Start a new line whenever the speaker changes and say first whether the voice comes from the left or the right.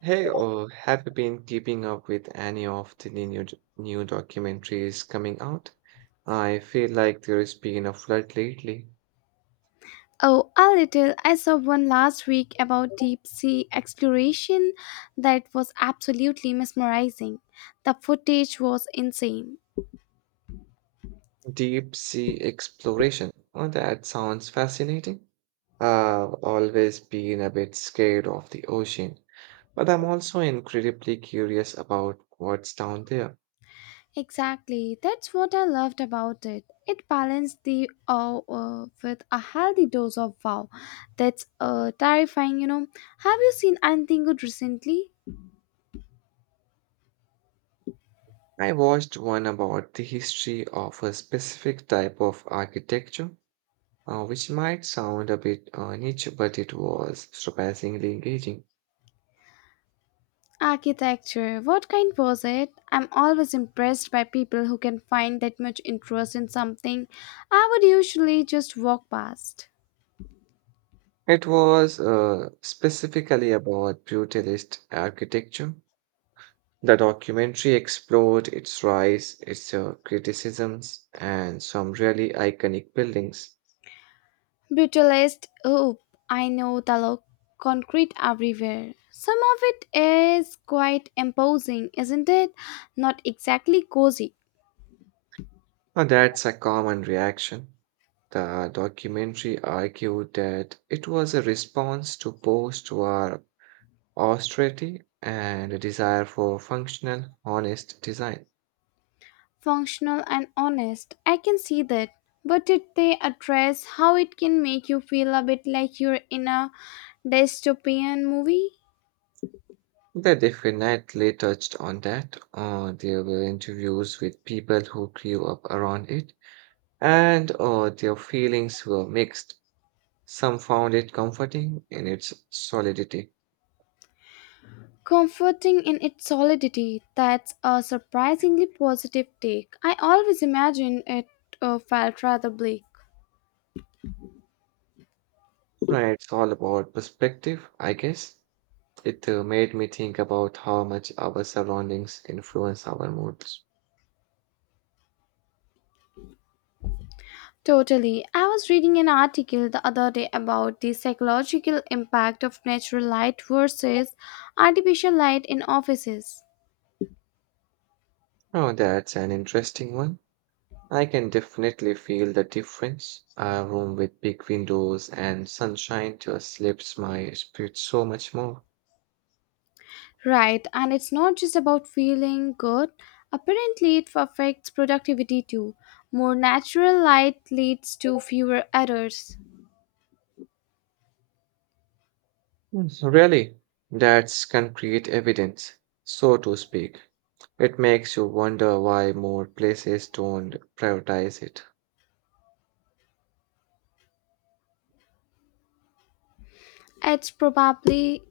right: Hey, or have you been keeping up with any of the new new documentaries coming out? I feel like there has been a flood lately.
left: Oh, a little. I saw one last week about deep sea exploration that was absolutely mesmerizing. The footage was insane.
right: Deep sea exploration. Oh, that sounds fascinating. I've always been a bit scared of the ocean, but I'm also incredibly curious about what's down there.
left: Exactly. That's what I loved about it. It balanced the awe with a healthy dose of wow. That's terrifying, you know. Have you seen anything good recently?
right: I watched one about the history of a specific type of architecture, which might sound a bit niche, but it was surpassingly engaging.
left: Architecture, what kind was it? I'm always impressed by people who can find that much interest in something I would usually just walk past.
right: It was specifically about brutalist architecture. The documentary explored its rise, its criticisms, and some really iconic buildings.
left: Brutalist, oh, I know the look, concrete everywhere. Some of it is quite imposing, isn't it? Not exactly cozy,
right: Now, that's a common reaction. The documentary argued that it was a response to post war austerity and a desire for functional, honest design.
left: functional, and honest. I can see that. But did they address how it can make you feel a bit like you're in a dystopian movie?
right: They definitely touched on that. There were interviews with people who grew up around it, and their feelings were mixed. Some found it comforting in its solidity.
left: Comforting in its solidity, that's a surprisingly positive take. I always imagined it felt rather bleak.
right: It's all about perspective, I guess. It made me think about how much our surroundings influence our moods.
left: Totally. I was reading an article the other day about the psychological impact of natural light versus artificial light in offices.
right: Oh, that's an interesting one. I can definitely feel the difference. A room with big windows and sunshine just lifts my spirit so much more.
left: Right, and it's not just about feeling good. Apparently, it affects productivity too. More natural light leads to fewer errors.
right: Yes. Really, that's concrete evidence, so to speak. It makes you wonder why more places don't prioritize it.
left: It's probably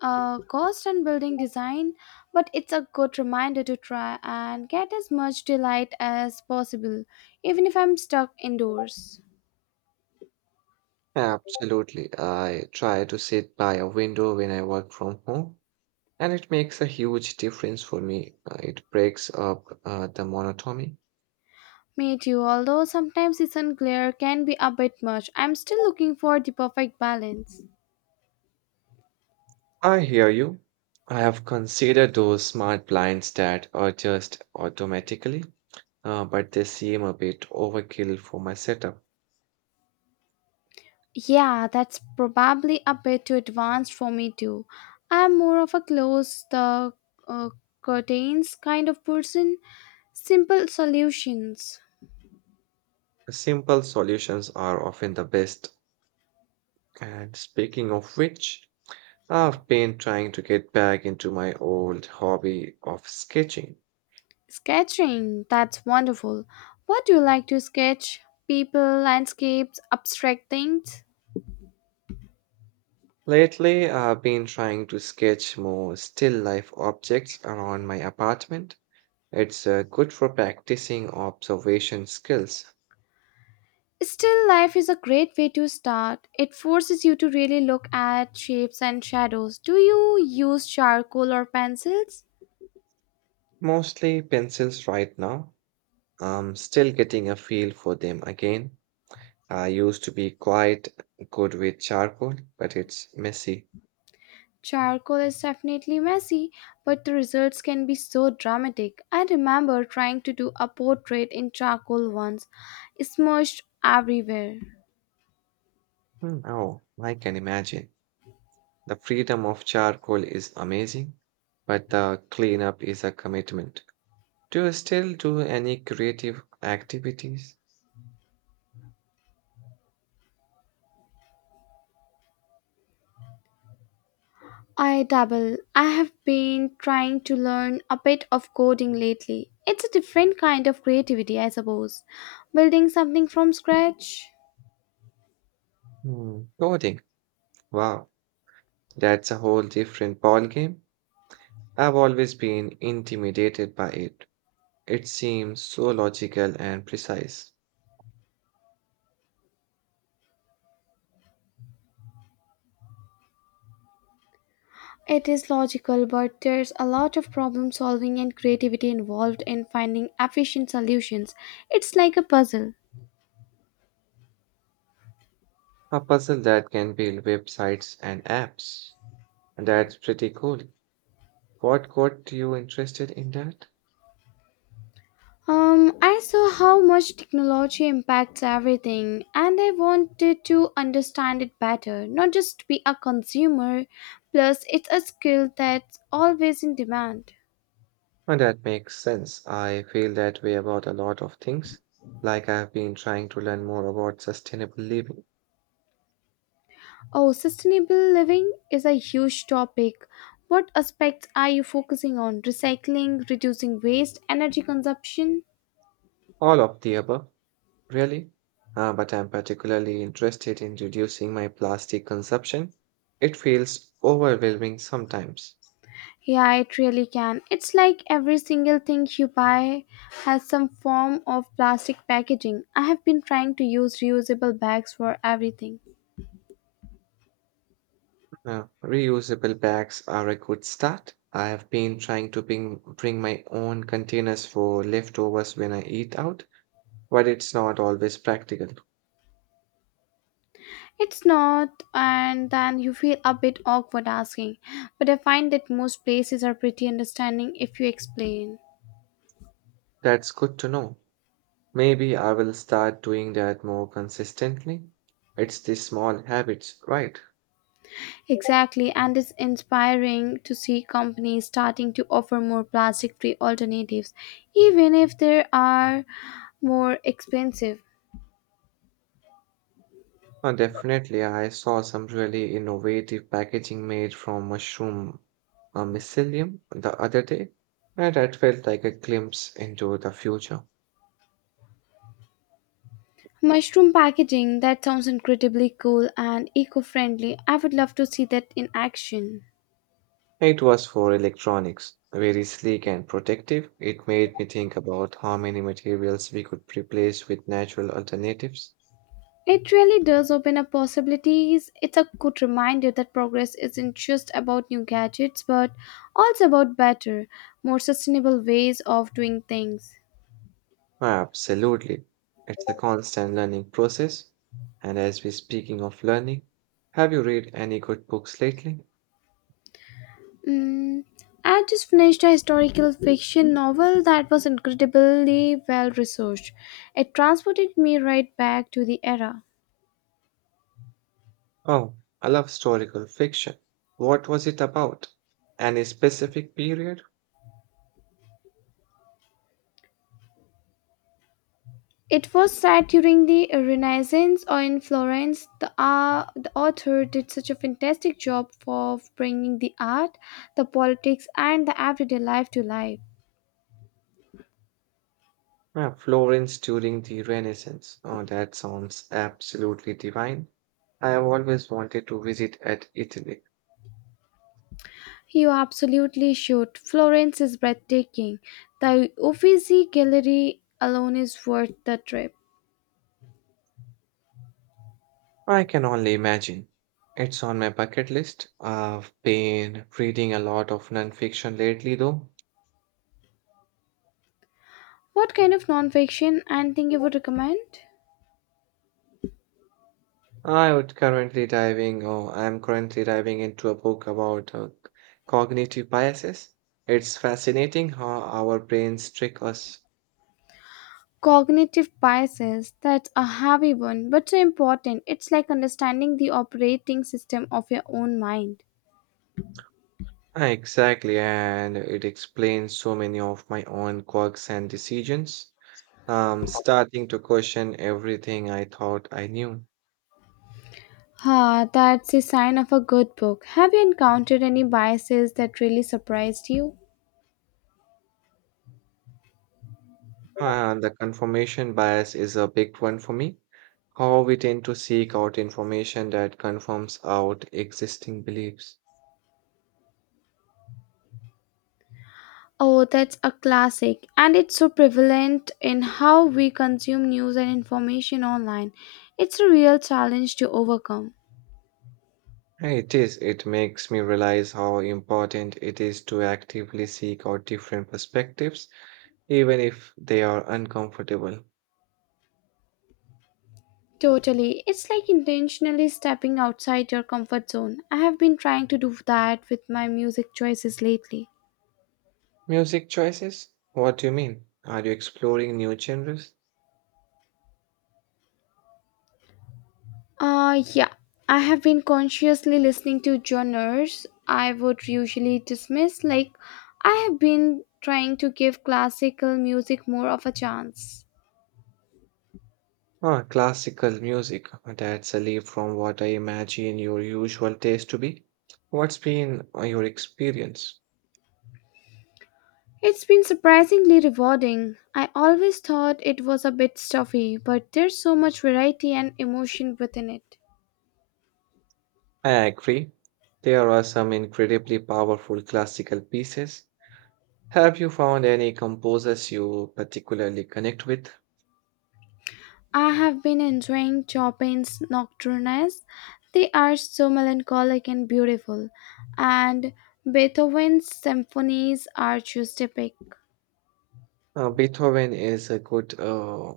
left: a cost and building design, but it's a good reminder to try and get as much delight as possible, even if I'm stuck indoors.
right: Absolutely. I try to sit by a window when I work from home, and it makes a huge difference for me. It breaks up the monotony.
left: Me too, although sometimes it's unclear, can be a bit much. I'm still looking for the perfect balance.
right: I hear you. I have considered those smart blinds that adjust automatically, but they seem a bit overkill for my setup.
left: Yeah, that's probably a bit too advanced for me too. I'm more of a close the uh, curtains kind of person, simple solutions.
right: Simple solutions are often the best. And speaking of which, I've been trying to get back into my old hobby of sketching.
left: Sketching, that's wonderful. What do you like to sketch? People, landscapes, abstract things?
right: Lately, I've been trying to sketch more still life objects around my apartment. It's good for practicing observation skills.
left: Still life is a great way to start. It forces you to really look at shapes and shadows. Do you use charcoal or pencils?
right: Mostly pencils right now. I'm still getting a feel for them again. I used to be quite good with charcoal, but it's messy.
left: Charcoal is definitely messy, but the results can be so dramatic. I remember trying to do a portrait in charcoal once, smushed everywhere.
right: Hmm. Oh, I can imagine. The freedom of charcoal is amazing, but the cleanup is a commitment. Do you still do any creative activities?
left: I dabble. I have been trying to learn a bit of coding lately. It's a different kind of creativity, I suppose. Building something from scratch.
right: Hmm. Coding. Wow, that's a whole different ballgame. I've always been intimidated by it. It seems so logical and precise.
left: It is logical, but there's a lot of problem solving and creativity involved in finding efficient solutions. It's like a puzzle.
right: A puzzle that can build websites and apps. And that's pretty cool. What got you interested in that?
left: I saw how much technology impacts everything, and I wanted to understand it better, not just be a consumer. Plus, it's a skill that's always in demand.
right: And that makes sense. I feel that way about a lot of things. Like, I've been trying to learn more about sustainable living.
left: Oh, sustainable living is a huge topic. What aspects are you focusing on? Recycling, reducing waste, energy consumption?
right: All of the above, really. But I'm particularly interested in reducing my plastic consumption. It feels overwhelming sometimes.
left: Yeah, it really can. It's like every single thing you buy has some form of plastic packaging. I have been trying to use reusable bags for everything.
right: Reusable bags are a good start. I have been trying to bring my own containers for leftovers when I eat out, but it's not always practical.
left: It's not, and then you feel a bit awkward asking, but I find that most places are pretty understanding if you explain.
right: That's good to know. Maybe I will start doing that more consistently. It's the small habits, right?
left: Exactly, and it's inspiring to see companies starting to offer more plastic free alternatives, even if they are more expensive.
right: Definitely, I saw some really innovative packaging made from mushroom mycelium the other day, and that felt like a glimpse into the future.
left: Mushroom packaging, that sounds incredibly cool and eco friendly. I would love to see that in action.
right: It was for electronics, very sleek and protective. It made me think about how many materials we could replace with natural alternatives.
left: It really does open up possibilities. It's a good reminder that progress isn't just about new gadgets, but also about better, more sustainable ways of doing things.
right: Absolutely. It's a constant learning process. And as we're speaking of learning, have you read any good books lately?
left: Mm, I just finished a historical fiction novel that was incredibly well researched. It transported me right back to the era.
right: Oh, I love historical fiction. What was it about? Any specific period?
left: It was set during the Renaissance or in Florence. The author did such a fantastic job of bringing the art, the politics, and the everyday life to life.
right: Yeah, Florence during the Renaissance. Oh, that sounds absolutely divine. I have always wanted to visit at Italy.
left: You absolutely should. Florence is breathtaking. The Uffizi Gallery alone is worth the trip.
right: I can only imagine. It's on my bucket list. I've been reading a lot of nonfiction lately, though.
left: What kind of nonfiction and thing you would recommend?
right: I'm currently diving into a book about cognitive biases. It's fascinating how our brains trick us.
left: Cognitive biases. That's a heavy one, but so important. It's like understanding the operating system of your own mind.
right: Ah, exactly, and it explains so many of my own quirks and decisions. I'm starting to question everything I thought I knew.
left: Ah, that's a sign of a good book. Have you encountered any biases that really surprised you?
right: And the confirmation bias is a big one for me. How we tend to seek out information that confirms out existing beliefs.
left: Oh, that's a classic, and it's so prevalent in how we consume news and information online. It's a real challenge to overcome.
right: And it is, it makes me realize how important it is to actively seek out different perspectives, even if they are uncomfortable.
left: Totally. It's like intentionally stepping outside your comfort zone. I have been trying to do that with my music choices lately.
right: Music choices? What do you mean? Are you exploring new genres?
left: Yeah. I have been consciously listening to genres I would usually dismiss like I have been trying to give classical music more of a chance.
right: Ah, classical music. That's a leap from what I imagine your usual taste to be. What's been your experience?
left: It's been surprisingly rewarding. I always thought it was a bit stuffy, but there's so much variety and emotion within it.
right: I agree. There are some incredibly powerful classical pieces. Have you found any composers you particularly connect with?
left: I have been enjoying Chopin's Nocturnes. They are so melancholic and beautiful, and Beethoven's symphonies are just epic.
right: Beethoven is a good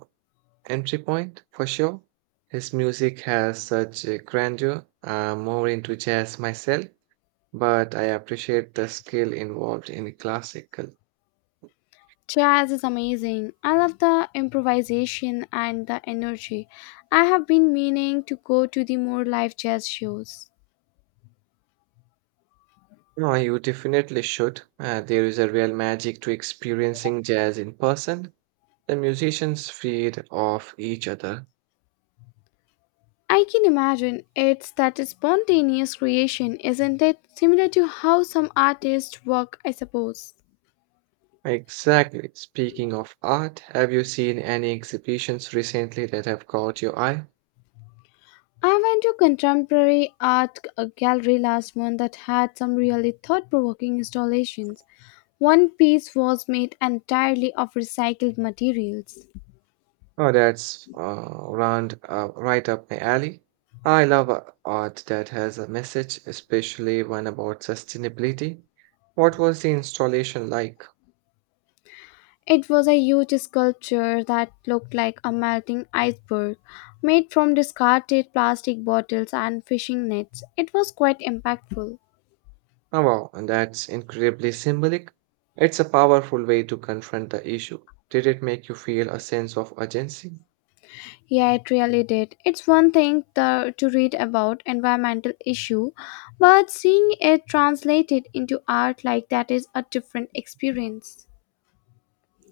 right: entry point for sure. His music has such a grandeur. I'm more into jazz myself, but I appreciate the skill involved in classical.
left: Jazz is amazing. I love the improvisation and the energy. I have been meaning to go to the more live jazz shows.
right: No, you definitely should. There is a real magic to experiencing jazz in person. The musicians feed off each other.
left: I can imagine it's that spontaneous creation, isn't it? Similar to how some artists work, I suppose.
right: Exactly. Speaking of art, have you seen any exhibitions recently that have caught your eye?
left: I went to contemporary art a gallery last month that had some really thought provoking installations. One piece was made entirely of recycled materials.
right: Oh, that's round right up my alley. I love art that has a message, especially one about sustainability. What was the installation like?
left: It was a huge sculpture that looked like a melting iceberg, made from discarded plastic bottles and fishing nets. It was quite impactful.
right: Oh, wow, and that's incredibly symbolic. It's a powerful way to confront the issue. Did it make you feel a sense of urgency?
left: Yeah, it really did. It's one thing to read about environmental issue, but seeing it translated into art like that is a different experience.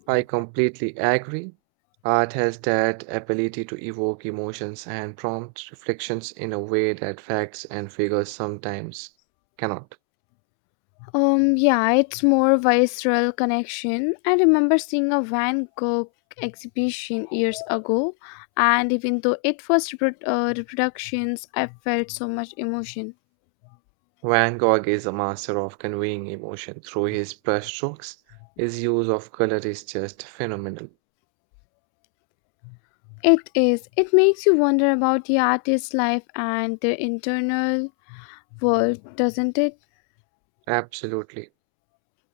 right: I completely agree. Art has that ability to evoke emotions and prompt reflections in a way that facts and figures sometimes cannot.
left: Yeah, it's more visceral connection. I remember seeing a Van Gogh exhibition years ago, and even though it was reproductions, I felt so much emotion.
right: Van Gogh is a master of conveying emotion through his brushstrokes. His use of color is just phenomenal.
left: It is. It makes you wonder about the artist's life and their internal world, doesn't it?
right: Absolutely.